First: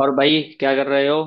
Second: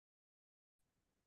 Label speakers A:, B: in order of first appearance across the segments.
A: और भाई क्या कर रहे हो?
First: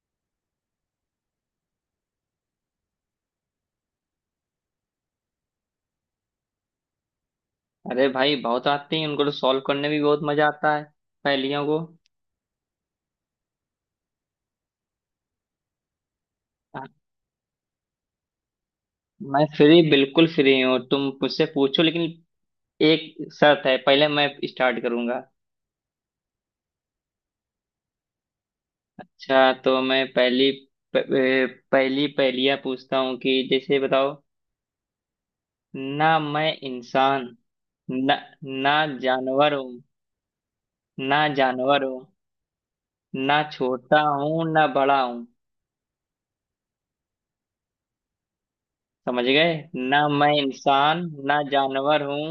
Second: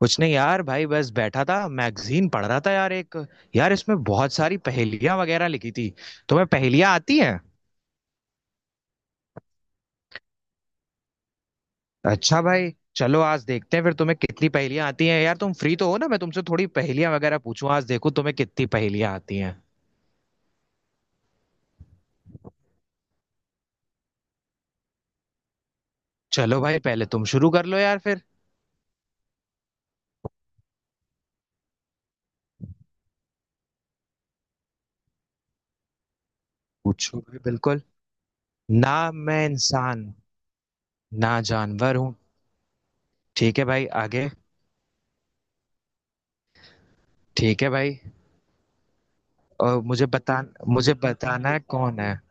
B: कुछ नहीं यार भाई बस बैठा था मैगजीन पढ़ रहा था यार एक। यार इसमें बहुत सारी पहेलियां वगैरह लिखी थी। तुम्हें पहेलियां आती हैं।
A: अरे भाई बहुत आती हैं। उनको तो सॉल्व करने में भी बहुत मजा आता है, पहेलियों को।
B: अच्छा भाई चलो आज देखते हैं फिर तुम्हें कितनी पहेलियां आती हैं यार। तुम फ्री तो हो ना, मैं तुमसे थोड़ी
A: हाँ,
B: पहेलियां वगैरह पूछूं, आज देखो तुम्हें कितनी पहेलियां आती
A: मैं
B: हैं।
A: फ्री बिल्कुल फ्री हूँ, तुम मुझसे पूछो, लेकिन एक शर्त है, पहले मैं स्टार्ट करूंगा।
B: चलो भाई पहले तुम शुरू कर लो यार फिर।
A: अच्छा, तो मैं पहली प- ए, पहली पहेलियाँ पूछता हूँ कि जैसे बताओ, ना मैं
B: पूछो
A: इंसान,
B: भाई बिल्कुल।
A: ना ना
B: ना मैं
A: जानवर हूँ।
B: इंसान
A: ना
B: ना
A: जानवर
B: जानवर
A: हूँ,
B: हूँ।
A: ना
B: ठीक है भाई,
A: छोटा
B: आगे।
A: हूँ, ना बड़ा हूँ।
B: ठीक है भाई।
A: समझ गए?
B: और
A: ना
B: मुझे
A: मैं
B: बता, मुझे
A: इंसान, ना
B: बताना है कौन
A: जानवर
B: है।
A: हूँ।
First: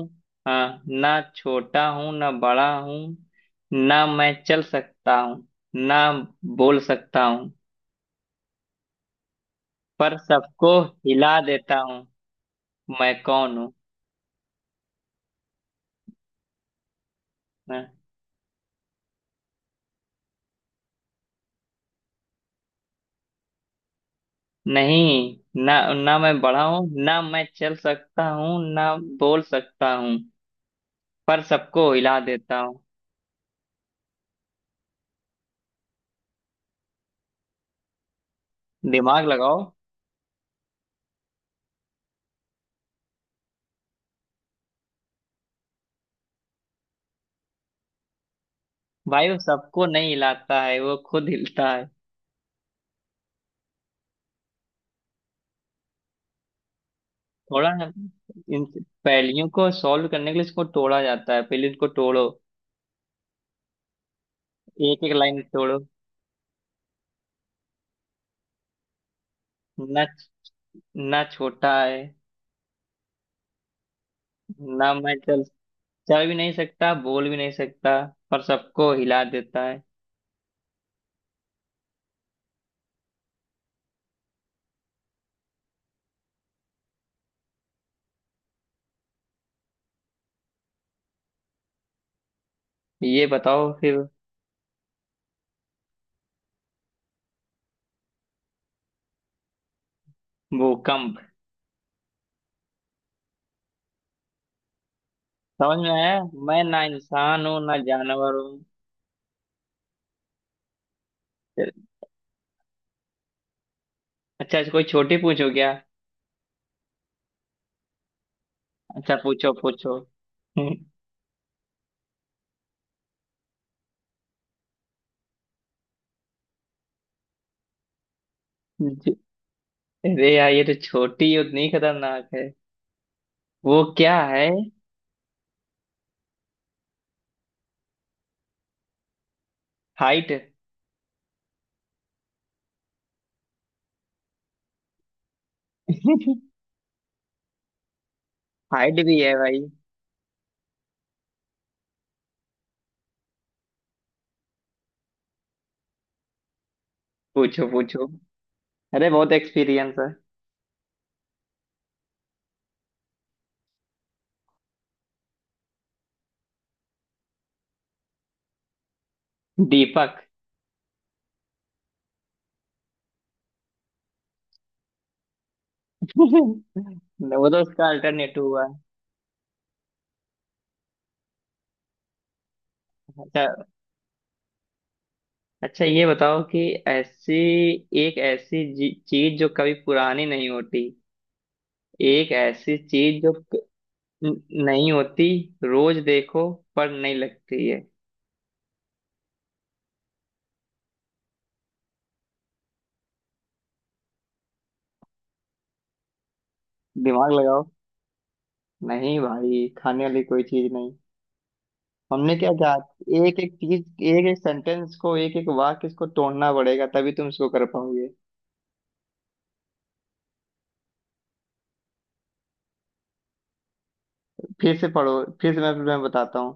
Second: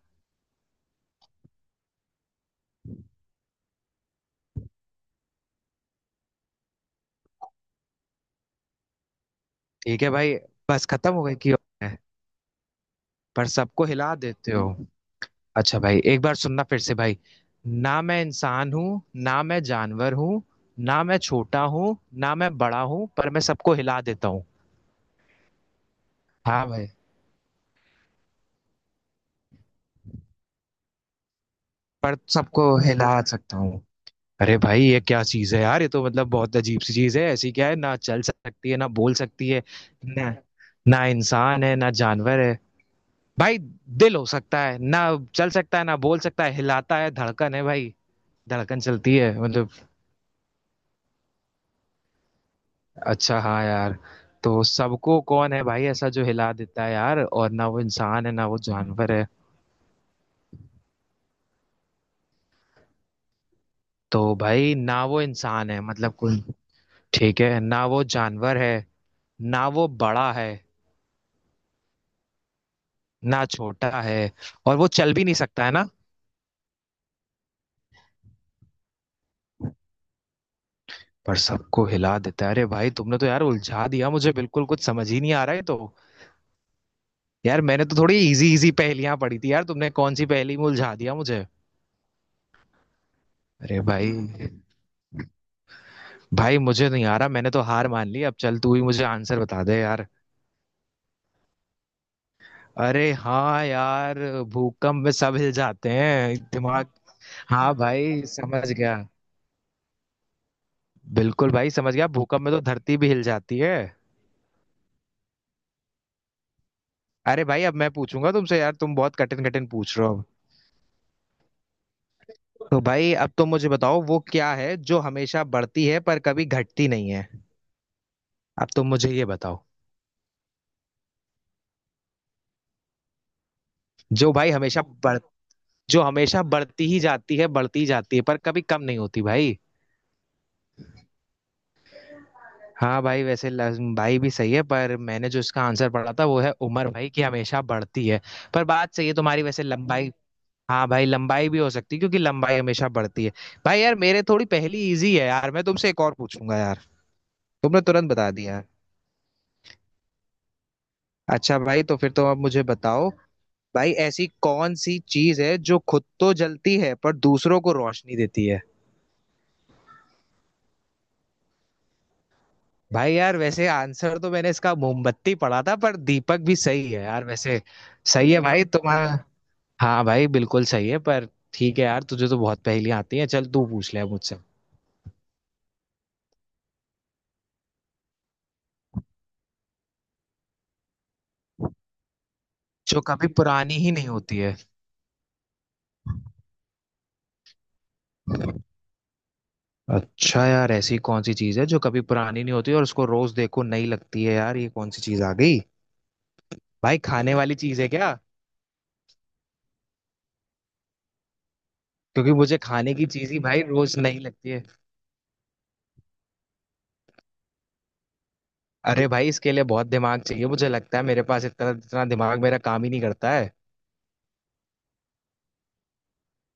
A: हाँ, ना छोटा हूँ ना बड़ा हूँ, ना मैं चल सकता हूँ ना बोल सकता हूँ,
B: ठीक है
A: पर
B: भाई,
A: सबको
B: बस खत्म हो गई
A: हिला
B: कि
A: देता हूँ। मैं
B: पर
A: कौन हूँ?
B: सबको हिला देते हो। अच्छा भाई एक बार सुनना फिर से भाई।
A: हाँ,
B: ना मैं इंसान हूँ, ना मैं जानवर हूँ, ना मैं छोटा हूँ ना मैं बड़ा हूँ, पर मैं सबको हिला देता हूँ।
A: नहीं, ना ना मैं बड़ा
B: हाँ भाई,
A: हूँ ना मैं चल सकता हूँ ना बोल सकता हूँ, पर सबको
B: पर
A: हिला देता
B: सबको
A: हूँ।
B: हिला सकता हूँ। अरे भाई ये क्या चीज है यार, ये तो मतलब बहुत अजीब सी चीज है, ऐसी क्या है ना चल सकती है ना बोल
A: दिमाग
B: सकती
A: लगाओ।
B: है। ना, ना इंसान है ना जानवर है। भाई दिल हो सकता है ना? चल सकता है ना बोल सकता है, हिलाता है, धड़कन है भाई। धड़कन चलती
A: भाई वो
B: है मतलब।
A: सबको नहीं हिलाता है, वो खुद हिलता है।
B: अच्छा हाँ यार। तो सबको कौन है भाई ऐसा जो हिला देता है यार, और ना
A: थोड़ा,
B: वो इंसान है ना वो
A: इन
B: जानवर है।
A: पहेलियों को सॉल्व करने के लिए इसको तोड़ा जाता है, पहले इनको तोड़ो।
B: तो भाई
A: एक
B: ना
A: एक
B: वो
A: लाइन
B: इंसान
A: तोड़ो।
B: है मतलब कोई। ठीक है, ना वो जानवर है, ना वो
A: ना,
B: बड़ा है,
A: ना छोटा है,
B: ना छोटा है, और वो
A: ना मैं
B: चल भी नहीं
A: चल
B: सकता है ना।
A: चल भी नहीं सकता, बोल भी नहीं सकता, पर सबको हिला देता है।
B: पर सबको हिला देता है। अरे भाई तुमने तो यार उलझा दिया मुझे, बिल्कुल कुछ समझ ही नहीं आ रहा है तो। यार मैंने तो थोड़ी इजी इजी पहेलियां पढ़ी थी यार, तुमने कौन सी पहेली में उलझा दिया मुझे।
A: ये बताओ
B: अरे
A: फिर।
B: भाई, भाई मुझे नहीं आ रहा, मैंने तो हार मान ली, अब चल तू ही मुझे आंसर बता दे यार।
A: भूकंप।
B: अरे हाँ यार, भूकंप में सब हिल
A: समझ में
B: जाते
A: आया,
B: हैं,
A: मैं ना
B: दिमाग।
A: इंसान हूँ
B: हाँ
A: ना
B: भाई
A: जानवर हूँ।
B: समझ गया। बिल्कुल भाई समझ गया, भूकंप में तो धरती भी हिल जाती है।
A: अच्छा, ऐसे कोई छोटी पूछो क्या।
B: अरे भाई अब मैं पूछूंगा तुमसे यार, तुम
A: अच्छा,
B: बहुत कठिन
A: पूछो
B: कठिन
A: पूछो।
B: पूछ रहे हो।
A: हम्म।
B: तो भाई अब तुम मुझे बताओ, वो क्या है जो हमेशा बढ़ती है पर कभी घटती नहीं है। अब तुम
A: ज-
B: मुझे ये बताओ।
A: अरे यार, ये तो छोटी और नहीं, खतरनाक है। वो क्या
B: जो
A: है?
B: भाई हमेशा बढ़ जो हमेशा बढ़ती ही जाती है, बढ़ती ही जाती है, पर कभी कम नहीं होती भाई।
A: हाइट।
B: हाँ भाई वैसे भाई भी सही है, पर मैंने जो इसका आंसर पढ़ा था वो है उम्र भाई, की हमेशा बढ़ती है। पर बात
A: हाइट
B: सही है
A: भी है
B: तुम्हारी
A: भाई।
B: वैसे, लंबाई। हाँ भाई लंबाई भी हो सकती है क्योंकि लंबाई हमेशा बढ़ती है। भाई यार मेरे थोड़ी पहली इजी है यार, मैं तुमसे एक और पूछूंगा यार।
A: पूछो
B: तुमने
A: पूछो।
B: तुरंत बता दिया यार।
A: अरे बहुत एक्सपीरियंस है।
B: अच्छा भाई तो फिर तुम अब मुझे बताओ, भाई ऐसी कौन सी चीज है जो खुद तो जलती है पर दूसरों को रोशनी देती है।
A: दीपक।
B: भाई यार वैसे आंसर तो मैंने इसका मोमबत्ती पढ़ा था, पर दीपक भी सही है यार
A: वो तो
B: वैसे।
A: उसका
B: सही
A: अल्टरनेट
B: है भाई
A: हुआ।
B: तुम्हारा। हाँ भाई बिल्कुल सही है पर। ठीक है यार, तुझे तो बहुत पहेलियां आती हैं, चल
A: अच्छा,
B: तू पूछ ले अब मुझसे।
A: अच्छा ये बताओ कि ऐसी, एक ऐसी चीज जो कभी पुरानी नहीं होती। एक ऐसी
B: जो
A: चीज
B: कभी
A: जो
B: पुरानी ही नहीं होती है।
A: नहीं होती, रोज देखो पर नहीं लगती है।
B: अच्छा यार ऐसी कौन सी चीज है जो कभी पुरानी नहीं होती और उसको रोज देखो नई लगती है यार, ये कौन सी चीज आ गई। भाई
A: दिमाग
B: खाने वाली
A: लगाओ।
B: चीज है क्या?
A: नहीं भाई, खाने वाली कोई चीज नहीं।
B: क्योंकि
A: हमने क्या
B: मुझे
A: कहा?
B: खाने की चीज
A: एक
B: ही
A: एक
B: भाई
A: चीज,
B: रोज नई
A: एक एक
B: लगती है।
A: सेंटेंस को, एक एक वाक्य, इसको तोड़ना पड़ेगा, तभी तुम इसको कर पाओगे।
B: अरे भाई इसके लिए बहुत दिमाग चाहिए, मुझे लगता है मेरे पास इतना इतना दिमाग मेरा काम ही नहीं करता है।
A: फिर से पढ़ो, फिर से मैं बताता हूँ।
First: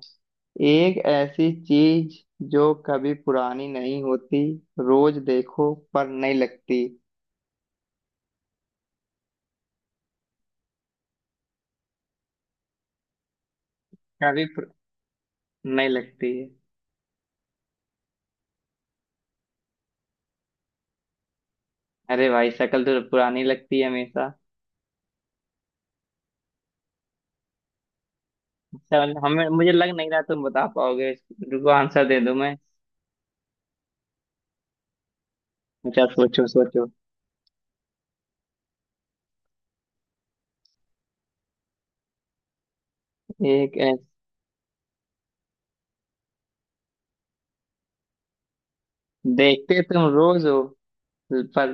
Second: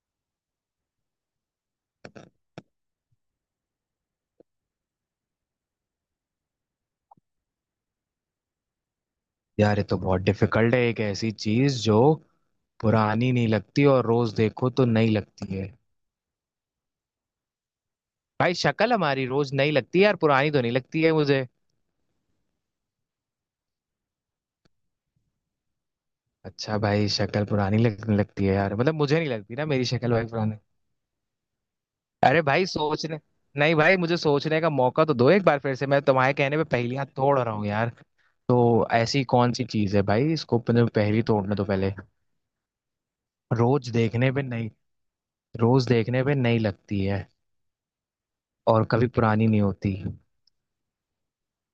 A: एक ऐसी चीज जो कभी पुरानी नहीं होती, रोज देखो पर नहीं लगती।
B: यार ये तो बहुत डिफिकल्ट है, एक ऐसी चीज जो पुरानी नहीं लगती और रोज
A: कभी
B: देखो
A: पुर...
B: तो नई लगती है।
A: नहीं लगती है।
B: भाई शक्ल हमारी रोज नई लगती है यार, पुरानी तो नहीं लगती है मुझे।
A: अरे भाई, शक्ल तो पुरानी लगती है हमेशा।
B: अच्छा भाई शक्ल पुरानी लगने लगती है यार, मतलब
A: अच्छा,
B: मुझे
A: मतलब
B: नहीं
A: हमें,
B: लगती ना
A: मुझे
B: मेरी
A: लग नहीं
B: शक्ल
A: रहा
B: भाई
A: तुम
B: पुरानी।
A: बता पाओगे। रुको, आंसर दे दूं
B: अरे
A: मैं।
B: भाई सोचने, नहीं भाई मुझे सोचने का मौका तो दो, एक बार फिर से मैं
A: अच्छा,
B: तुम्हारे
A: सोचो
B: कहने पे
A: सोचो।
B: पहेलियां तोड़ रहा हूँ यार। तो ऐसी कौन सी चीज है भाई, इसको पहले पहेली तोड़ने तो पहले।
A: एक
B: रोज
A: ऐस-
B: देखने पे नहीं रोज देखने पे नहीं लगती है, और कभी पुरानी नहीं
A: देखते
B: होती।
A: तुम रोज हो, पर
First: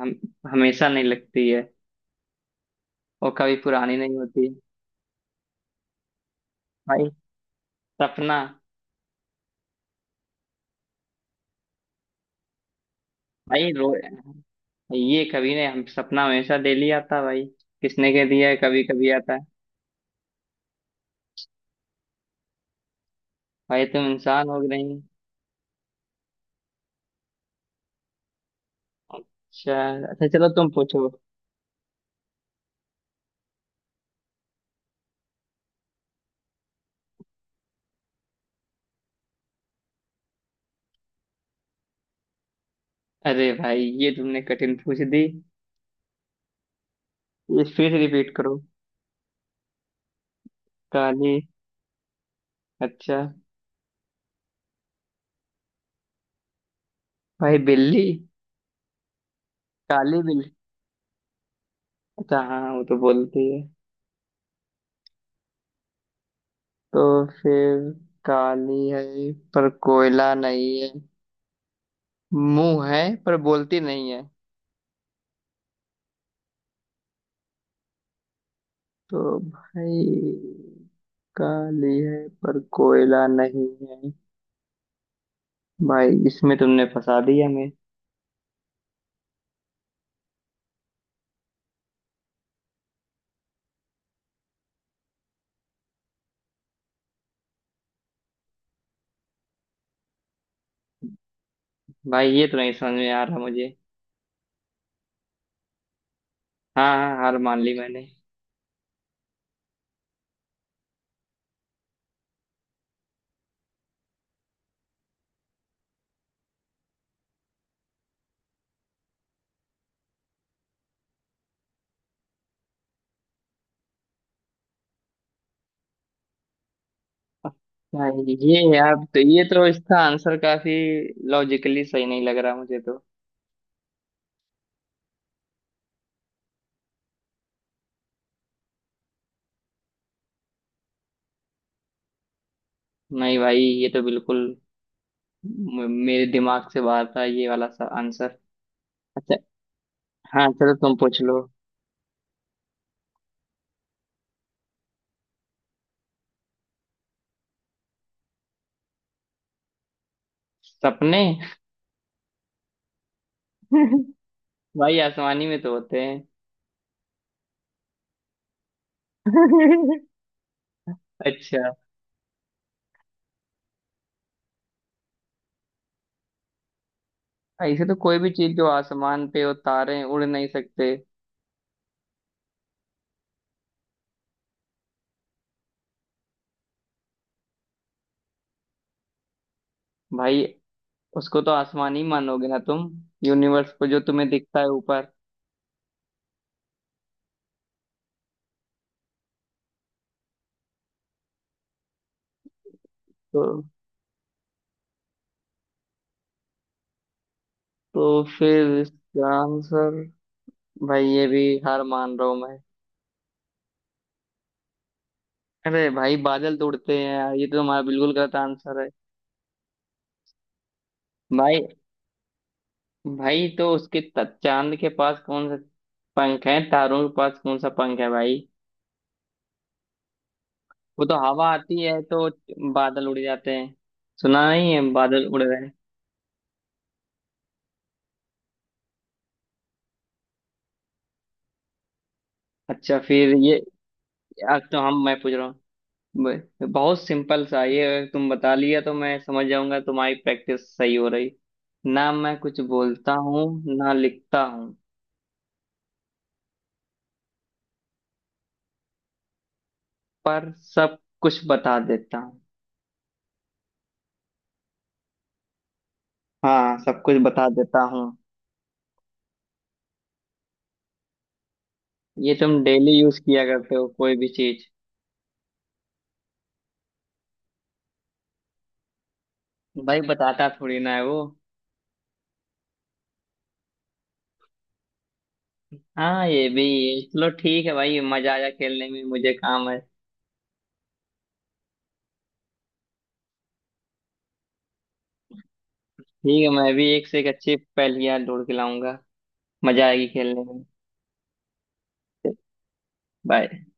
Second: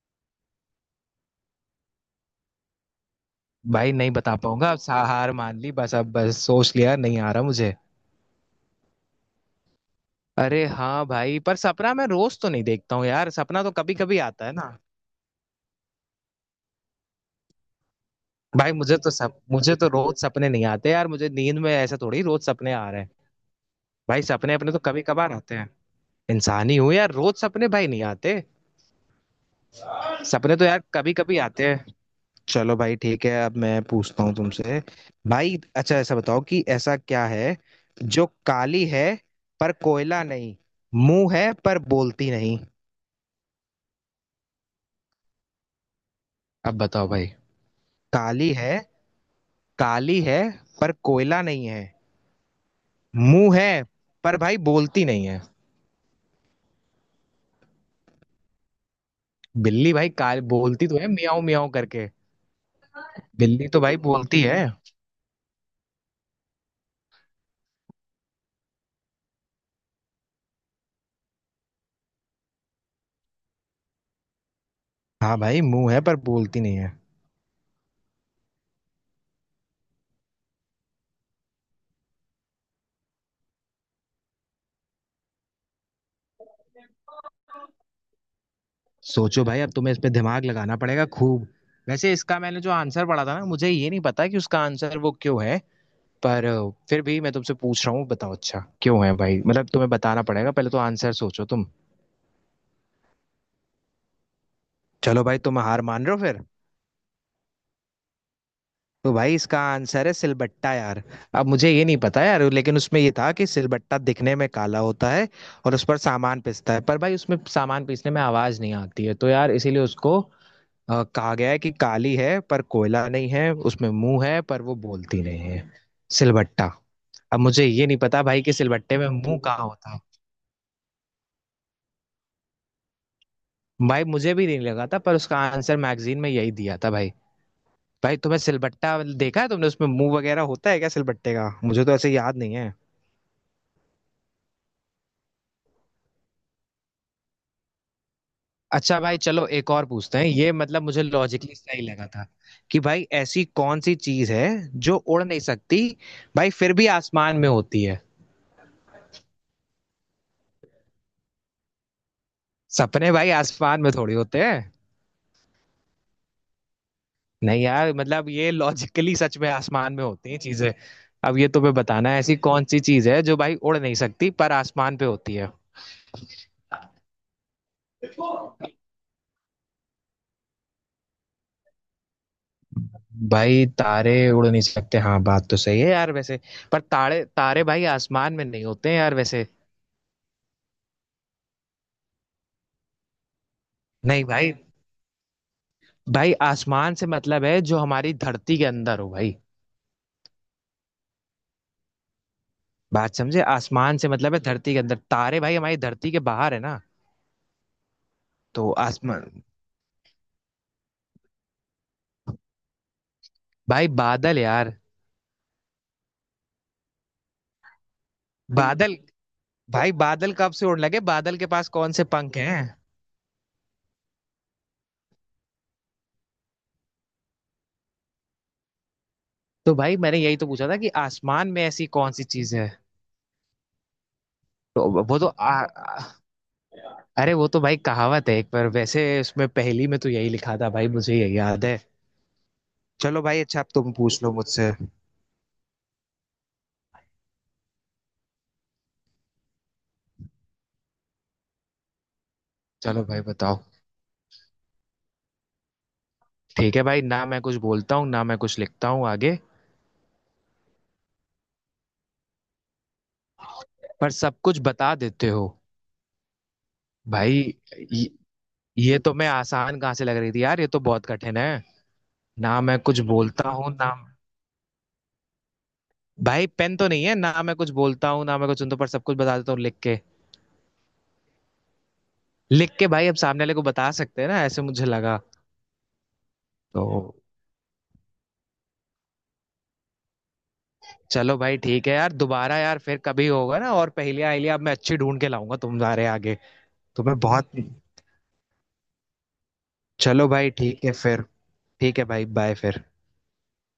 A: हम हमेशा नहीं लगती है, और कभी
B: भाई
A: पुरानी
B: नहीं
A: नहीं
B: बता
A: होती।
B: पाऊंगा, अब हार मान ली, बस अब बस सोच लिया
A: भाई,
B: नहीं आ रहा मुझे।
A: सपना।
B: अरे हाँ भाई, पर सपना मैं रोज तो नहीं देखता हूँ यार, सपना
A: भाई
B: तो
A: रो
B: कभी कभी आता है ना।
A: ये कभी ने, हम सपना हमेशा डेली आता भाई। किसने कह दिया है
B: भाई
A: कभी कभी आता है?
B: मुझे तो रोज सपने नहीं आते यार, मुझे नींद में ऐसा थोड़ी रोज सपने आ रहे हैं।
A: भाई तुम
B: भाई
A: इंसान
B: सपने
A: हो कि
B: अपने तो
A: नहीं?
B: कभी कभार आते हैं। इंसान ही हूँ यार, रोज सपने भाई नहीं आते।
A: शायद। अच्छा चलो,
B: सपने तो
A: तुम
B: यार
A: पूछो।
B: कभी कभी आते हैं। चलो भाई ठीक है, अब मैं पूछता हूँ तुमसे। भाई अच्छा ऐसा बताओ, कि ऐसा क्या है जो काली है पर कोयला नहीं, मुंह है पर बोलती नहीं।
A: अरे भाई, ये तुमने कठिन पूछ दी।
B: अब बताओ भाई।
A: ये फिर रिपीट
B: काली
A: करो।
B: है काली है पर
A: काली।
B: कोयला नहीं है,
A: अच्छा।
B: मुंह है पर भाई बोलती नहीं है।
A: भाई, बिल्ली।
B: बिल्ली भाई
A: काली
B: काल
A: बिल्ली।
B: बोलती तो है मियाऊ मियाऊ करके।
A: अच्छा हाँ, वो तो बोलती है।
B: बिल्ली तो भाई बोलती है।
A: तो फिर, काली है पर कोयला नहीं है, मुंह है पर बोलती नहीं है।
B: हाँ भाई मुंह है पर बोलती नहीं है।
A: तो भाई, काली है पर कोयला नहीं है। भाई इसमें तुमने फंसा दिया मैं।
B: सोचो भाई, अब तुम्हें इस पे दिमाग लगाना पड़ेगा खूब। वैसे इसका मैंने जो आंसर पढ़ा था ना, मुझे ये नहीं पता कि उसका आंसर वो क्यों है, पर फिर भी मैं तुमसे पूछ रहा हूँ, बताओ अच्छा क्यों है भाई, मतलब तुम्हें बताना पड़ेगा, पहले तो आंसर सोचो तुम।
A: भाई ये तो नहीं समझ में आ रहा मुझे।
B: चलो भाई, तुम हार मान रहे हो फिर।
A: हाँ, हाँ, हार मान ली मैंने।
B: तो भाई इसका आंसर है सिलबट्टा यार। अब मुझे ये नहीं पता यार, लेकिन उसमें ये था कि सिलबट्टा दिखने में काला होता है, और उस पर सामान पिसता है, पर भाई उसमें सामान पीसने में आवाज नहीं आती है, तो यार इसीलिए उसको कहा गया है कि काली है पर कोयला नहीं है, उसमें मुंह है पर वो बोलती नहीं है। सिलबट्टा। अब मुझे ये नहीं पता
A: भाई
B: भाई कि सिलबट्टे में मुंह
A: ये तो
B: कहाँ होता
A: इसका
B: है।
A: आंसर काफी लॉजिकली सही नहीं लग रहा मुझे तो।
B: भाई मुझे भी नहीं लगा था, पर उसका आंसर मैगजीन में यही दिया था भाई। भाई तुम्हें सिलबट्टा देखा है तुमने, उसमें मुंह वगैरह होता है क्या सिलबट्टे का, मुझे तो ऐसे याद नहीं है।
A: नहीं भाई, ये तो बिल्कुल मेरे दिमाग से बाहर था ये वाला सा आंसर।
B: अच्छा भाई
A: अच्छा।
B: चलो एक और पूछते हैं,
A: हाँ
B: ये
A: चलो,
B: मतलब
A: तुम
B: मुझे
A: पूछ लो।
B: लॉजिकली सही लगा था। कि भाई ऐसी कौन सी चीज है जो उड़ नहीं सकती, भाई फिर भी आसमान में होती है।
A: सपने।
B: सपने भाई आसमान में थोड़ी होते हैं।
A: भाई, आसमानी में तो होते हैं।
B: नहीं यार मतलब ये लॉजिकली सच में आसमान में होती हैं चीजें। अब ये
A: अच्छा।
B: तुम्हें बताना है, ऐसी कौन सी चीज है जो भाई उड़ नहीं सकती पर आसमान पे होती है।
A: ऐसे तो कोई भी चीज जो आसमान पे हो, तारे उड़ नहीं सकते।
B: भाई तारे उड़ नहीं सकते हाँ, बात तो सही है यार वैसे। पर तारे तारे भाई आसमान में नहीं होते हैं यार वैसे।
A: भाई, उसको तो आसमान ही मानोगे ना तुम, यूनिवर्स को, जो
B: नहीं
A: तुम्हें
B: भाई,
A: दिखता है ऊपर।
B: भाई आसमान से मतलब है जो हमारी धरती के अंदर हो भाई, बात समझे,
A: तो
B: आसमान से मतलब है धरती के अंदर, तारे भाई हमारी धरती के बाहर है ना।
A: तो
B: तो
A: फिर इसका
B: आसमान,
A: आंसर, भाई ये भी हार मान रहा हूं मैं।
B: भाई बादल यार।
A: अरे भाई, बादल तो उड़ते हैं यार, ये तो हमारा बिल्कुल गलत आंसर है।
B: बादल, भाई बादल कब से उड़ने लगे, बादल के
A: भाई,
B: पास कौन से पंख हैं।
A: उसके चांद के पास कौन सा पंख है, तारों के पास कौन सा पंख है भाई?
B: तो भाई मैंने यही तो पूछा था कि
A: वो तो हवा
B: आसमान में
A: आती
B: ऐसी
A: है
B: कौन
A: तो
B: सी चीज है।
A: बादल उड़ जाते हैं। सुना नहीं है,
B: तो वो
A: बादल
B: तो
A: उड़
B: आ,
A: रहे हैं?
B: आ- अरे वो तो भाई कहावत है एक, पर वैसे उसमें पहेली में तो यही लिखा था भाई, मुझे यही याद है।
A: अच्छा
B: चलो
A: फिर
B: भाई
A: ये,
B: अच्छा अब तुम पूछ लो
A: अब
B: मुझसे।
A: तो हम मैं पूछ रहा हूँ। बहुत सिंपल सा ये, अगर तुम बता लिया तो मैं समझ जाऊंगा तुम्हारी प्रैक्टिस सही हो रही। ना मैं कुछ
B: चलो
A: बोलता
B: भाई
A: हूँ
B: बताओ।
A: ना लिखता हूँ,
B: ठीक है भाई, ना मैं कुछ बोलता हूँ ना मैं कुछ लिखता हूँ, आगे।
A: पर सब कुछ बता देता हूँ।
B: पर सब कुछ बता देते हो।
A: हाँ, सब कुछ
B: भाई
A: बता देता हूँ।
B: ये, ये तो मैं आसान कहाँ से लग रही थी यार, ये तो बहुत कठिन है।
A: ये तुम
B: ना मैं
A: डेली
B: कुछ
A: यूज किया
B: बोलता हूँ
A: करते हो,
B: ना,
A: कोई भी चीज।
B: भाई पेन तो नहीं है ना मैं कुछ बोलता हूँ ना मैं कुछ सुनता हूँ, पर सब कुछ बता देता हूँ लिख
A: भाई
B: के।
A: बताता थोड़ी ना है वो।
B: लिख के भाई अब सामने वाले को बता सकते हैं ना, ऐसे मुझे लगा।
A: हाँ, ये भी है।
B: तो
A: चलो ठीक है भाई, मजा आया खेलने में, मुझे काम है।
B: चलो भाई ठीक है यार, दोबारा यार फिर कभी होगा ना, और पहेलियां अहेलियां अब मैं अच्छी ढूंढ के लाऊंगा तुम्हारे आगे।
A: ठीक है, मैं भी एक से
B: तुम्हें
A: एक
B: बहुत।
A: अच्छी पहेलियां ढूंढ के लाऊंगा, मजा आएगी
B: चलो
A: खेलने
B: भाई
A: में।
B: ठीक है फिर। ठीक है भाई, बाय फिर।
A: बाय।